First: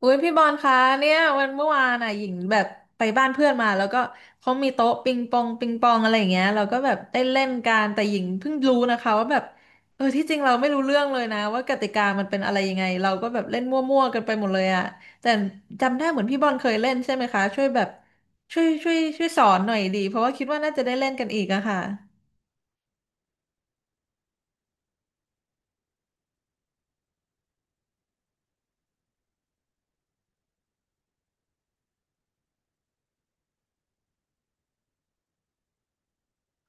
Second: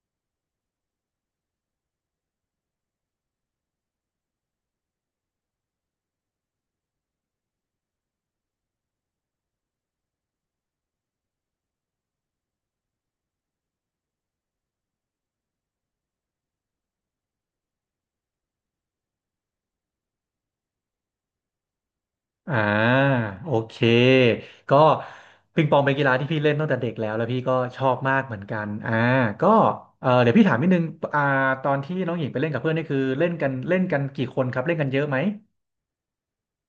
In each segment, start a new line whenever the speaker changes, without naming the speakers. อุ้ยพี่บอลคะเนี่ยวันเมื่อวานอ่ะหญิงแบบไปบ้านเพื่อนมาแล้วก็เขามีโต๊ะปิงปองอะไรอย่างเงี้ยเราก็แบบได้เล่นกันแต่หญิงเพิ่งรู้นะคะว่าแบบเออที่จริงเราไม่รู้เรื่องเลยนะว่ากติกามันเป็นอะไรยังไงเราก็แบบเล่นมั่วๆกันไปหมดเลยอ่ะแต่จำได้เหมือนพี่บอลเคยเล่นใช่ไหมคะช่วยแบบช่วยช่วยช่วยสอนหน่อยดีเพราะว่าคิดว่าน่าจะได้เล่นกันอีกอะค่ะ
อ่าโอเคก็ปิงปองเป็นกีฬาที่พี่เล่นตั้งแต่เด็กแล้วพี่ก็ชอบมากเหมือนกันก็เออเดี๋ยวพี่ถามนิดนึงอ่าตอนที่น้องหญิงไปเล่นกับเพื่อนนี่คือเล่นกันกี่คนครับเล่นกันเยอะไหม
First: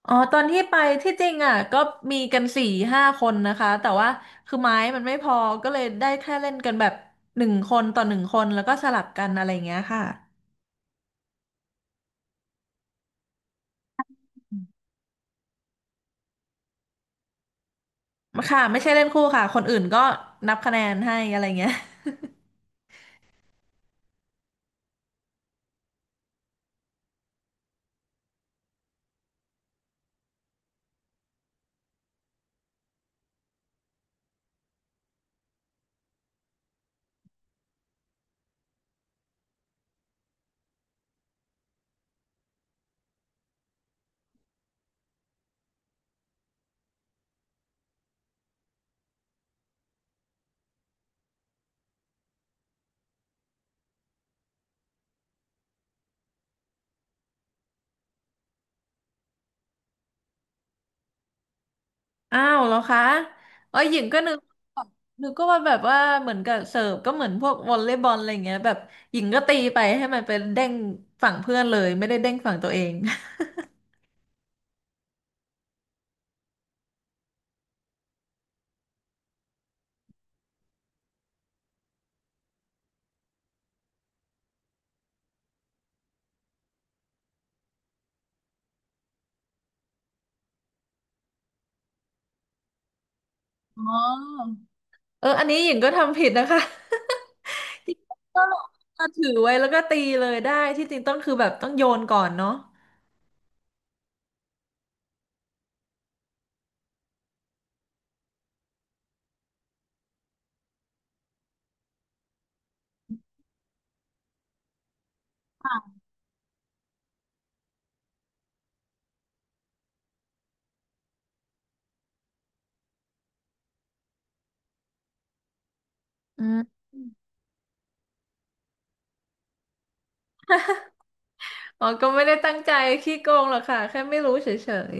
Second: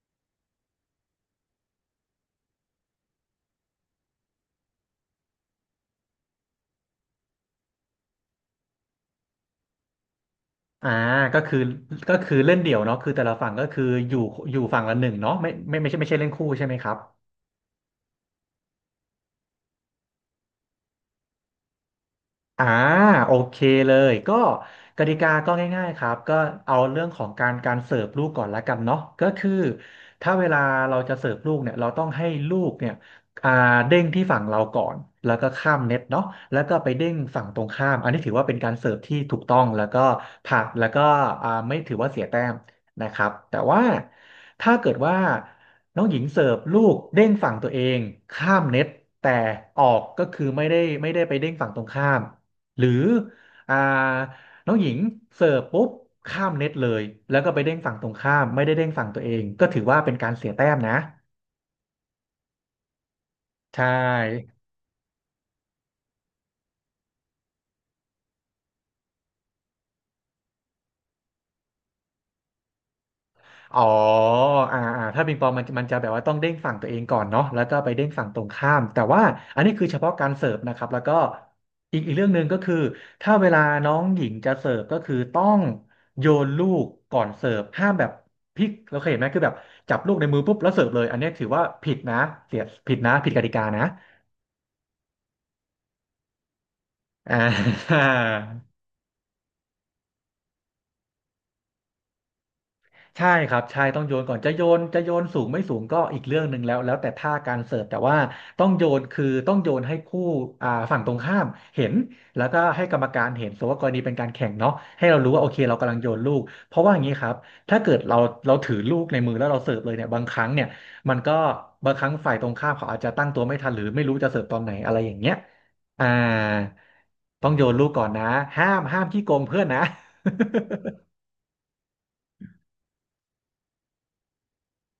อ๋อตอนที่ไปที่จริงอ่ะก็มีกัน4-5 คนนะคะแต่ว่าคือไม้มันไม่พอก็เลยได้แค่เล่นกันแบบหนึ่งคนต่อหนึ่งคนแล้วก็สลับกันอะไรอย่างเงี้ยค่ะ
อ่าก็คือก็คือเล่นเดี่ยวเนาะคือแต่ละฝั่งก็คืออยู่อยู่ฝั่งละหนึ่งเนาะไม่ใช่เล่นคู่ใช่ไหมครับ
ค่ะไม่ใช่เล่นคู่ค่ะคนอื่นก็นับคะแนนให้อะไรเงี้ย
อ่าโอเคเลยก็กติกาก็ง่ายๆครับก็เอาเรื่องของการเสิร์ฟลูกก่อนละกันเนาะก็คือถ้าเวลาเราจะเสิร์ฟลูกเนี่ยเราต้องให้ลูกเนี่ยอ่าเด้งที่ฝั่งเราก่อนแล้วก็ข้ามเน็ตเนาะแล้วก็ไปเด้งฝั่งตรงข้ามอันนี้ถือว่าเป็นการเสิร์ฟที่ถูกต้องแล้วก็ผ่านแล้วก็ไม่ถือว่าเสียแต้มนะครับแต่ว่าถ้าเกิดว่าน้องหญิงเสิร์ฟลูกเด้งฝั่งตัวเองข้ามเน็ตแต่ออกก็คือไม่ได้ไปเด้งฝั่งตรงข้าม หรืออ่าน้องหญิงเสิร์ฟปุ๊บข้ามเน็ตเลยแล้วก็ไปเด้งฝั่งตรงข้ามไม่ได้เด้งฝั่งตัวเองก็ถือว่าเป็นการเสียแต้มนะ
อ้าวแล้วคะ
ใช
เอ๋อหญิงก็นึก
่
นึกก็ว่าแบบว่าเหมือนกับเสิร์ฟก็เหมือนพวกวอลเลย์บอลอะไรเงี้ยแบบหญิงก็ตีไปให้มันเป็นเด้งฝั่งเพื่อนเลยไม่ได้เด้งฝั่งตัวเอง
อ๋ออ่าถ้าปิงปองมันจะแบบว่าต้องเด้งฝั่งตัวเองก่อนเนาะแล้วก็ไปเด้งฝั่งตรงข้าม แต่ว่าอันนี้คือเฉพาะการเสิร์ฟนะครับแล้วก็อีกเรื่องหนึ่งก็คือถ้าเวลาน้องหญิงจะเสิร์ฟก็คือต้องโยนลูกก่อนเสิร์ฟห้ามแบบพลิกเราเคยเห็นไหมคือแบบจับลูกในมือปุ๊บแล้วเสิร์ฟเลยอันนี้ถือว่าผิดนะเสียผิดนะผิดกติกา
อ๋
นะ
อ เอออันนี้หญิงก็ทำผิดนะคะ
อ่า
ก็เอาถือไว้แล้วก็ตีเลยได้ที่จริงต้องคือแบบต้องโยนก่อนเนาะ
ใช่ครับใช่ต้องโยนก่อนจะโยนสูงไม่สูงก็อีกเรื่องหนึ่งแล้วแต่ท่าการเสิร์ฟแต่ว่าต้องโยนคือต้องโยนให้คู่ฝั่งตรงข้ามเห็นแล้วก็ให้กรรมการเห็นสมมติว่ากรณีเป็นการแข่งเนาะให้เรารู้ว่าโอเคเรากำลังโยนลูกเพราะว่าอย่างนี้ครับถ้าเกิดเราถือลูกในมือแล้วเราเสิร์ฟเลยเนี่ยบางครั้งเนี่ยมันก็บางครั้งฝ่ายตรงข้ามเขาอาจจะตั้งตัวไม่ทันหรือไม่รู้จะเสิร์ฟตอนไหนอะไรอย่างเงี้ยอ่า
อืม
ต้องโยนลูกก่อนนะห้ามขี้โกงเพื่อนนะ
อ๋อก็ไม่ได้ตั้งใจขี้โกงหรอกค่ะแค่ไม่รู้เฉ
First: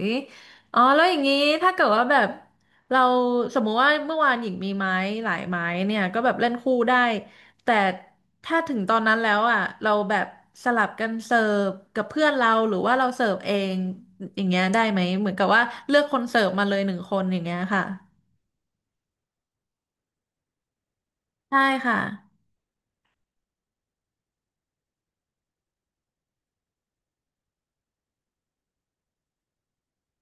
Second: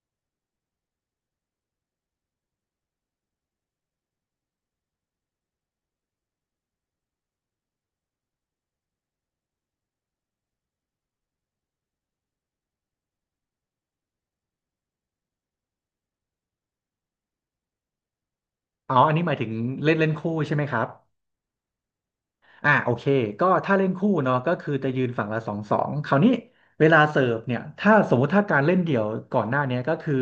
ยๆอ๋อแล้วอย่างนี้ถ้าเกิดว่าแบบเราสมมุติว่าเมื่อวานหญิงมีไม้หลายไม้เนี่ยก็แบบเล่นคู่ได้แต่ถ้าถึงตอนนั้นแล้วอ่ะเราแบบสลับกันเสิร์ฟกับเพื่อนเราหรือว่าเราเสิร์ฟเองอย่างเงี้ยได้ไหมเหมือนกับว่าเลือกคนเสิร์ฟมาเลยหนึ่งคนอย่างเงี้ยค่ะ
อ๋ออันนี้หมายถึงเล่นเล่นคู่ใช่ไหมครับ
ใชค่ะ
โอเคก็ถ้าเล่นคู่เนาะก็คือจะยืนฝั่งละสองคราวนี้เวลาเสิร์ฟเนี่ยถ้าสมมุติถ้าการเล่นเดี่ยวก่อนหน้าเนี้ยก็คือ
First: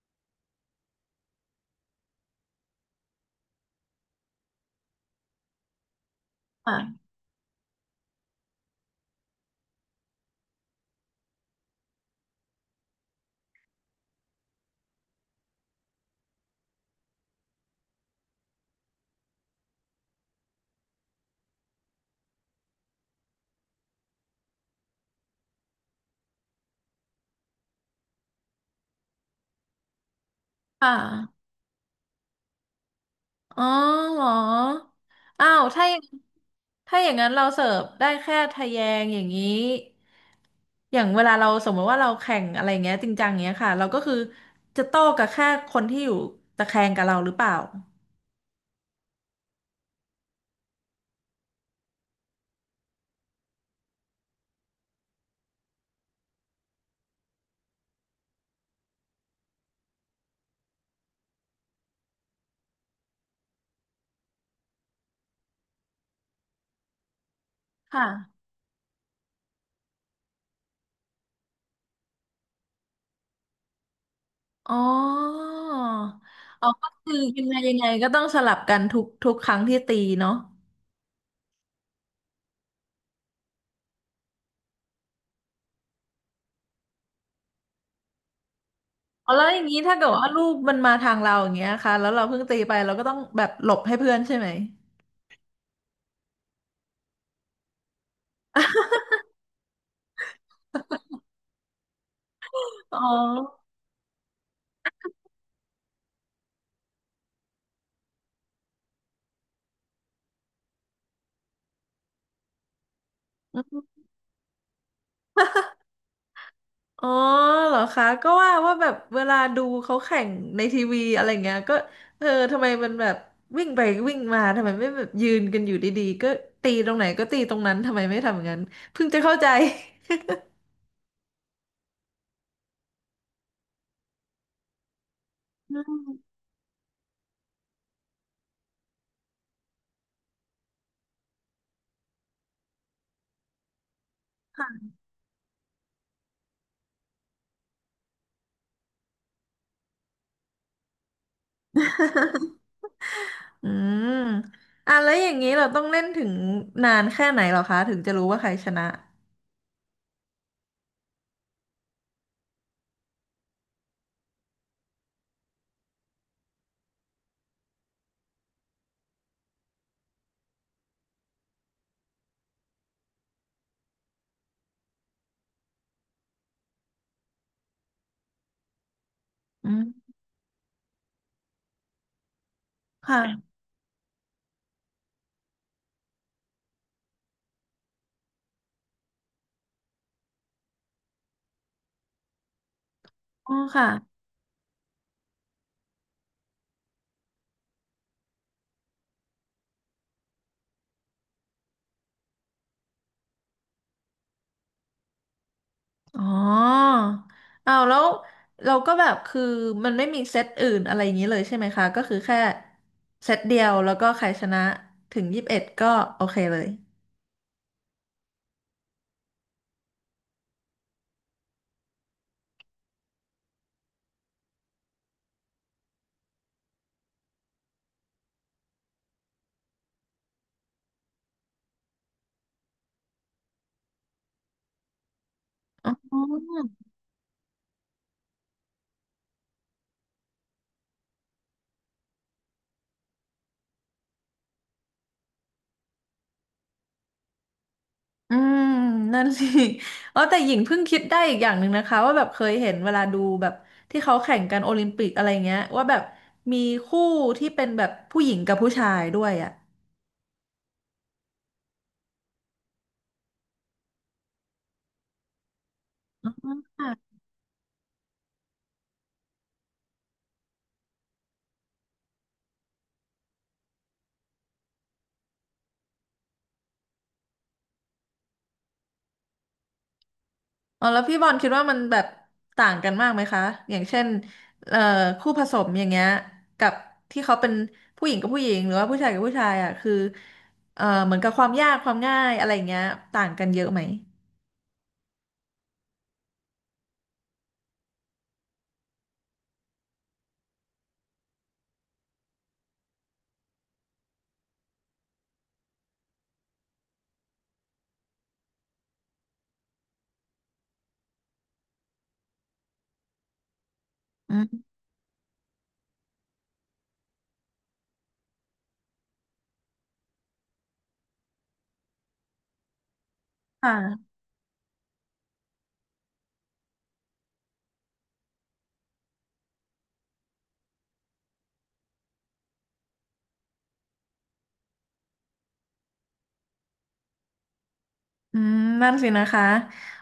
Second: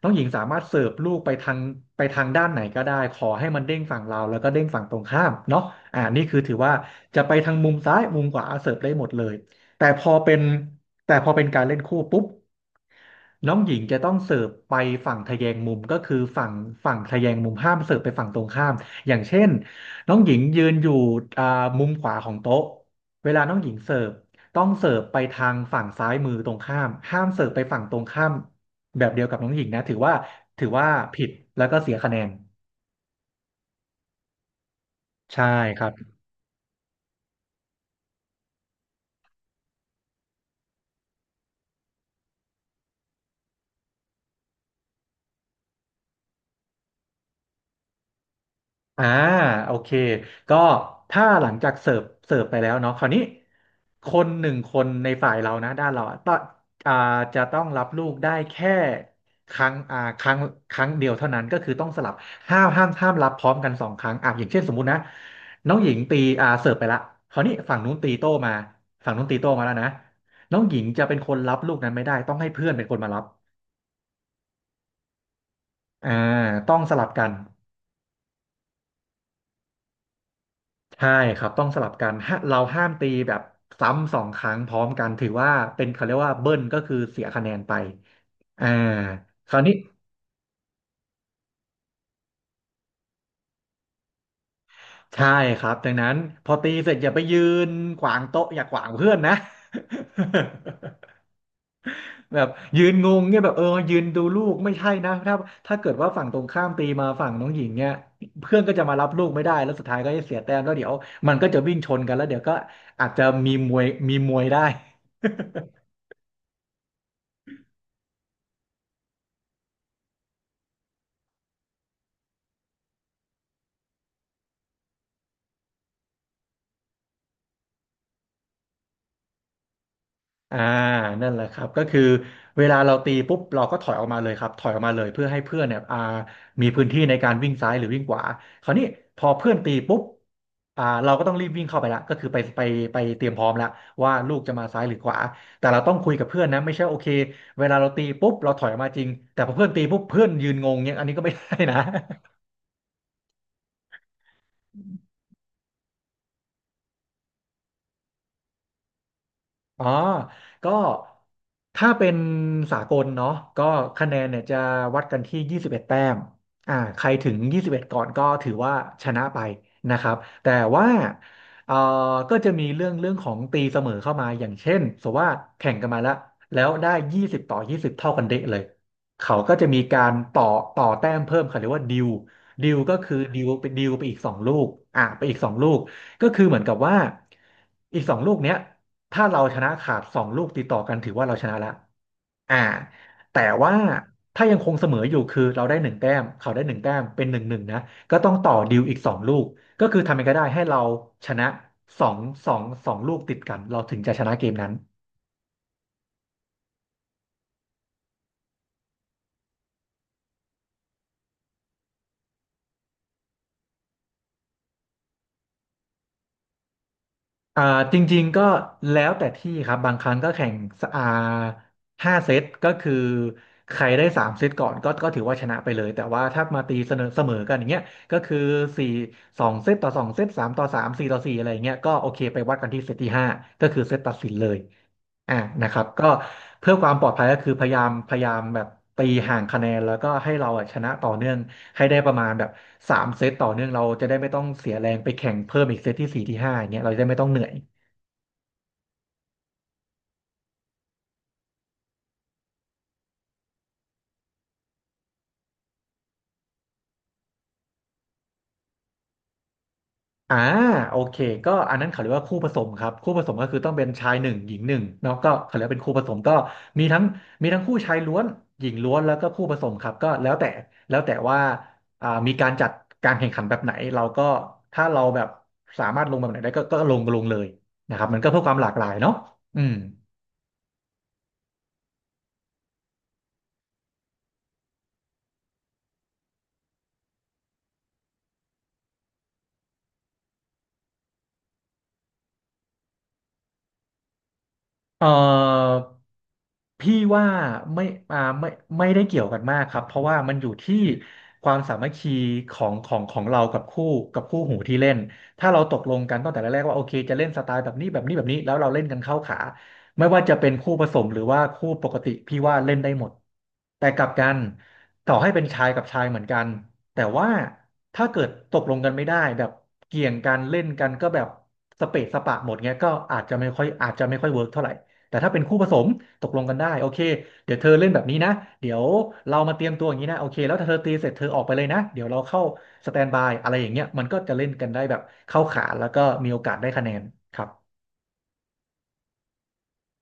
น้องหญิงสามารถเสิร์ฟลูกไปทางด้านไหนก็ได้ขอให้มันเด้งฝั่งเราแล้วก็เด้งฝั่งตรงข้ามเนาะนี่คือถือว่า
ค่ะ
จะไปทางมุมซ้ายมุมขวาเสิร์ฟได้หมดเลยแต่พอเป็นแต่พอเป็นการเล่นคู่ปุ๊บ น้องหญิงจะต้องเสิร์ฟไปฝั่งทแยงมุมก็คือฝั่งทแยงมุมห้ามเสิร์ฟไปฝั่งตรงข้ามอย่างเช่นน้องหญิงยืนอยู่อ่ามุมขวาของโต๊ะเวลาน้องหญิงเสิร์ฟต้องเสิร์ฟไปทางฝั่งซ้ายมือตรงข้ามห้ามเสิร์ฟไปฝั่งตรงข้ามแบบเดียวกับน้องหญิงนะถือว่า
ค่
ผิด
ะ
แล้วก็เสียคะแนน
อ๋อเหรอ
ใช่
อ้าว
ครับ
ถ้าอย่างนั้นเราเสิร์ฟได้แค่ทะแยงอย่างนี้อย่างเวลาเราสมมติว่าเราแข่งอะไรเงี้ยจริงจังเงี้ยค่ะเราก็คือจะโต้กับแค่คนที่อยู่ตะแคงกับเราหรือเปล่า
อ่าโอเคก็ถ้าหลังจากเสิร์ฟไปแล้วเนาะคราวนี้คนหนึ่งคนในฝ่ายเรานะด้านเราอะต้องอ่าจะต้องรับลูกได้แค่ครั้งอ่าครั้งครั้งเดียวเท่านั้นก็คือต้องสลับห้ามรับพร้อมกันสองครั้งอ่ะอย่างเช่นสมมุตินะน้องหญิงตีเสิร์ฟไปละคราวนี้ฝั่งนู้นตีโต้
ค่ะ
มาฝั่งนู้นตีโต้มาแล้วนะน้องหญิงจะเป็นคนรับลูกนั้นไม่ได้ต้องให้เพื่อนเป็นคนมารับ
อ๋อ
อ่า
อ๋อ
ต้อง
ก็
สลับ
คือ
กัน
ยังไงยังไงก็ต้องสลับกันทุกทุกครั้งที่ตีเนาะ
ใช่ครับต้องสลับกันฮะเราห้ามตีแบบซ้ำสองครั้งพร้อมกันถือว่าเป็นเขาเรียกว่าเบิ้ลก็คือเสียคะแนนไปอ่า
อ๋อแล้ว
ค
อ
ราว
ย่าง
นี้
นี้ถ้าเกิดว่าลูกมันมาทางเราอย่างเงี้ยค่ะแล้วเราเพิ่งตีไปเราก็ต้องแบบหลบให้เพื่อนใช่ไหม
ใช่ครับดังนั้นพอตีเสร็จอย่าไปยืนขวางโต๊ะอย่าขวางเพื่อนนะ แบบยืน
อ๋อ
งงเนี่ยแบบเออยืนดูลูกไม่ใช่นะถ้าเกิดว่าฝั่งตรงข้ามตีมาฝั่งน้องหญิงเนี่ยเพื่อนก็จะมารับลูกไม่ได้แล้วสุดท้ายก็จะเสียแต้มแล้วเดี๋ยวมันก็จะวิ่งชนกันแล้วเดี๋ยวก็อาจจะมีมวยได้
อ๋อเหรอคะก็ว่าแบบเวลาดูเขาแข่งในทีวีอะไรเงี้ยก็เออทำไมมันแบบวิ่งไปวิ่งมาทำไมไม่แบบยืนกันอยู่ดีๆก็ตีตรงไหนก็ตีตรงนั้นทำไมไม่ทำอย่างนั้นเพิ่งจะเข้าใจ
อ่านั่นแหละครับก็คือเวลาเราตีปุ๊บเราก็ถอยออกมาเลยครับถอยออกมาเลยเพื่อให้เพื่อน
อื
เนี่ย
ม
มีพื้นที่ในการวิ่งซ้ายหรือวิ่งขวาคราวนี้พอเพื่อนตีปุ๊บเราก็ต้องรีบวิ่งเข้าไปละก็คือไปไปเตรียมพร้อมละว่าลูกจะมาซ้าย
ค่ะ
หรือขวาแต่เราต้องคุยกับเพื่อนนะไม่ใช่โอเคเวลาเราตีปุ๊บเราถอยออกมาจริงแต่พอเพื่อนตีปุ๊บเพื่อนยืนงงเนี่ยอันนี้ก็ไม่ได้นะ
อืมอ่ะแล้วอย่างนี้เราต้องเล่นถึงนานแค่ไหนเหรอคะถึงจะรู้ว่าใครชนะ
อ๋อก็ถ้าเป็นสากลเนาะก็คะแนนเนี่ยจะวัดกันที่21แต้มใครถึง21ก่อนก็ถือว่าชนะไปนะครับแต่ว่าเอ่อก็จะมีเรื่องของตีเสมอเข้ามาอย่างเช่นสมมติว่าแข่งกันมาแล้วแล้วได้20ต่อ20เท่ากันเดะเลย เขาก็จะ
อื
มี
ม
การต่อแต้มเพิ่มเขาเรียกว่าดิวดิวก็คือดิว
ค่ะ
ไปดิวไปอีกสองลูกไปอีกสองลูก ก็คือเหมือนกับว่าอีกสองลูกเนี้ย ถ้าเราชนะขาดสองลูกติดต่อกันถือว่าเราชนะละอ่าแต่
อ๋อ
ว่า
ค่ะ
ถ้ายังคงเสมออยู่คือเราได้หนึ่งแต้มเขาได้หนึ่งแต้มเป็นหนึ่งหนึ่งนะก็ต้องต่อดิวอีกสองลูกก็คือทำยังไงก็ได้ให้เราชนะสองสองลูกติดกันเราถึงจะชนะเกมนั้น
อ๋ออ้าวแล้วเราก็แบบคือมันไม่มีเซตอื่นอะไรอย่างนี้เลยใช่ไหมคะก็คือแค่เซตเดียวแล้วก็ใครชนะถึง21ก็โอเคเลย
อ่าจริงๆก็แล้วแต่ที่ครับบางครั้งก็แข่งสอ่าห้าเซตก็คือใครได้สามเซตก่อนก็ถือว่าชนะไปเลยแต่ว่าถ้ามาตีเสมอกันอย่างเงี้ยก็คือสี่สองเซตต่อสองเซตสามต่อสามสี่ต่อสี่อะไรอย่างเงี้ยก็โอเคไปวัดกันที่เซตที่ห้าก็คือเซตตัดสินเลยอ่านะครับ
อ๋
ก็
อ
เพื่อความปลอดภัยก็คือพยายามแบบตีห่างคะแนนแล้วก็ให้เราอะชนะต่อเนื่องให้ได้ประมาณแบบสามเซตต่อเนื่องเราจะได้ไม่ต้องเสียแรงไปแข่งเพิ่มอีกเซตที่สี่ที่ห้าอย่างเงี้ยเราจะได้ไม่ต้องเหนื่อย
อืมนั่นสิ อ๋อแต่หญิงเพิ่งคิดได้อีกอย่างหนึ่งนะคะว่าแบบเคยเห็นเวลาดูแบบที่เขาแข่งกันโอลิมปิกอะไรเงี้ยว่าแบบมีคู่ที่เป็นแบบผู้หญิงกับผู้ชายด้วยอ่ะ
อ่าโอเคก็อันนั้นเขาเรียกว่าคู่ผสมครับคู่ผสมก็คือต้องเป็นชายหนึ่งหญิงหนึ่งเนาะก็เขาเรียกว่าเป็นคู่ผสม
อ๋
ก็มีทั้ง
อ
มีทั้งคู่ชายล้วนหญิงล้วนแล้วก็คู่ผสมครับก็แล้วแต่ว่ามีการจัดการแข่งขันแบบไหนเราก็ถ้าเราแบบสามารถลงแบบไหนได้ก็ก็ลงเลยนะครับมันก็เพื่อความหลากหลายเนาะอืม
อ๋อแล้วพี่บอลคิดว่ามันแบบต่างกันมากไหมคะอย่างเช่นเอ่อคู่ผสมอย่างเงี้ยกับที่เขาเป็นผู้หญิงกับผู้หญิงหรือว่าผู้ชายกับผู้ชายอ่ะคือเหมือนกับความยากความง่ายอะไรอย่างเงี้ยต่างกันเยอะไหม
เอ่อพี่ว่าไม่ไม่ไม่ได้เกี่ยวกันมากครับเพราะว่ามันอยู่ที่ความสามัคคีของเรากับคู่กับคู่หูที่เล่นถ้าเราตกลงกันตั้งแต่แรกๆว่าโอเคจะเล่นสไตล์แบบนี้แล้วเราเล่นกันเข้าขาไม่ว่าจะเป็นคู่ผสมหรือว่าคู่ปกติพี่ว่าเล่นได้หมดแต่กลับกั
อื
น
ม
ต่อให้เป็นชายกับชายเหมือนกันแต่ว่าถ้าเกิดตกลงกันไม่ได้แบบเกี่ยงกันเล่นกันก็แบบสเปะสปะหมดเงี้ยก็
ค่ะ
อาจจะไม่ค่อยเวิร์กเท่าไหร่ แต่ถ้าเป็นคู่ผสมตกลงกันได้โอเคเดี๋ยวเธอเล่นแบบนี้นะเดี๋ยวเรามาเตรียมตัวอย่างนี้นะโอเคแล้วถ้าเธอตีเสร็จเธอออกไปเลยนะเดี๋ยวเราเข้าสแตนบายอะไรอย่างเงี้ยมันก็จะเล่นกันได้แบบเข้าขาแล้วก็มีโอกาสได้คะแนนครับ
อืมนั่นสินะคะ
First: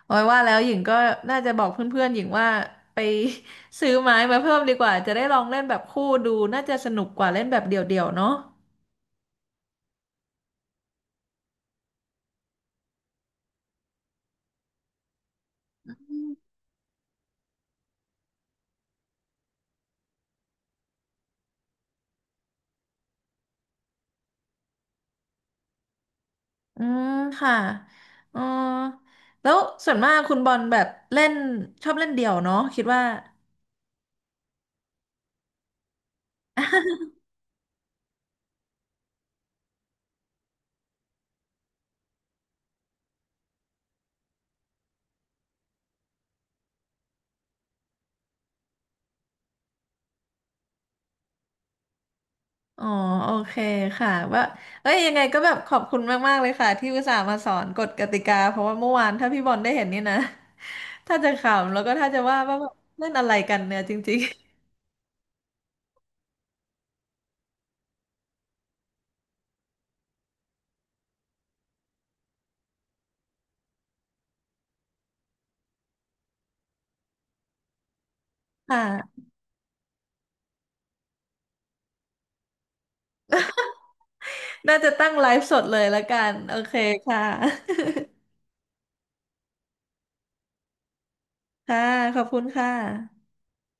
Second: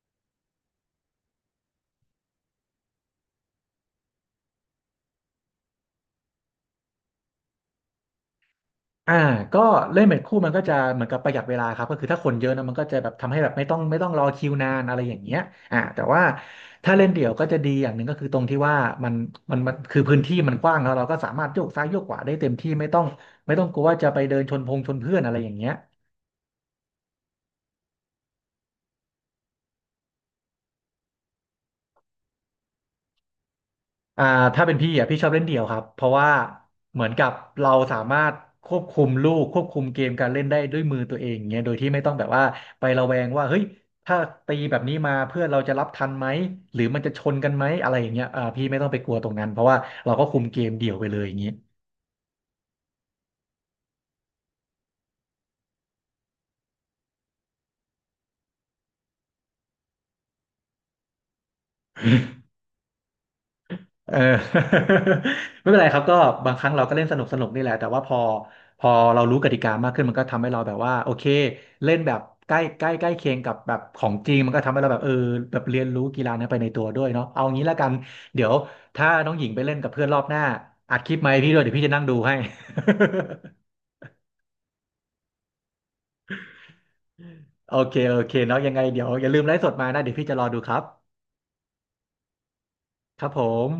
โอ้ยว่าแล้วหญิงก็น่าจะบอกเพื่อนๆหญิงว่าไป ซื้อไม้มาเพิ่มดีกว่าจะได้ลองเล่นแบบคู่ดูน่าจะสนุกกว่าเล่นแบบเดี่ยวๆเนาะ
อ่าก็เล่นเป็นคู่มันก็จะเหมือนกับประหยัดเวลาครับก็คือถ้าคนเยอะนะมันก็จะแบบทำให้แบบไม่ต้องรอคิวนานอะไรอย่างเงี้ยแต่ว่าถ้าเล่นเดี่ยวก็จะดีอย่างหนึ่งก็คือตรงที่ว่ามันมันคือพื้นที่มันกว้างแล้วเราก็สามารถโยกซ้ายโยกขวาได้เต็มที่ไม่ต้องกลัวว่าจะไปเดินชนพงชนเพื่อนอะไรอย่างเงี้ย
อืมค่ะเออแล้วส่วนมากคุณบอลแบบเล่นชอบเล่นเดี่ยวเนาะคิดว่า
อ่าถ้าเป็นพี่อ่ะพี่ชอบเล่นเดี่ยวครับเพราะว่า เหมือนกับเราสามารถควบคุมลูกควบคุมเกมการเล่นได้ด้วยมือตัวเองอย่างเงี้ยโดยที่ไม่ต้องแบบว่าไประแวงว่าเฮ้ยถ้าตีแบบนี้มาเพื่อนเราจะรับทันไหมหรือมันจะชนกันไหมอะไรอย่างเงี้ยพี่ไม่ต้องไปกลัวตรงนั้นเพราะว่าเราก็คุมเกมเดี่ยวไปเลยอย่างงี้
อ๋อโอเคค่ะว่าเอ้ยยังไงก็แบบขอบคุณมากๆเลยค่ะที่อุตส่าห์มาสอนกฎกติกาเพราะว่าเมื่อวานถ้าพี่บอลได้เห็นนี่นะ ถ้าจะขำแล้วก็ถ้าจะว่าแบบเล่นอะไรกันเนี่ยจ
เอ
ริ
อ
ง
ไม่เป็นไรครับก็บางครั้งเราก็เล่นสนุกสนุกนี่แหละแต่ว่าพอเรารู้กติกามากขึ้นมันก็ทำให้เราแบบว่าโอเคเล่นแบบใกล้ใกล้ใกล้เคียงกับแบบของจริงมันก็ทำให้เราแบบเออแบบเรียนรู้กีฬานั้นไปในตัวด้วยเนาะเอางี้แล้วกันเดี๋ยว
ๆ ค
ถ้า
่ะ
น้องหญิงไปเล่นกับเพื่อนรอบหน้าอัดคลิปมาให้พี่ด้วยเดี๋ยวพี่จะนั่งดูให้
น่าจะตั้งไลฟ์สดเลยละกันโอเคค่ะ
โอเคโอเคเนาะยังไงเดี๋ยวอย่าลืมไลฟ์สดมานะเดี๋ยวพี่จะรอดูครับ
ค่ะขอบคุณค่ะ
ครับผม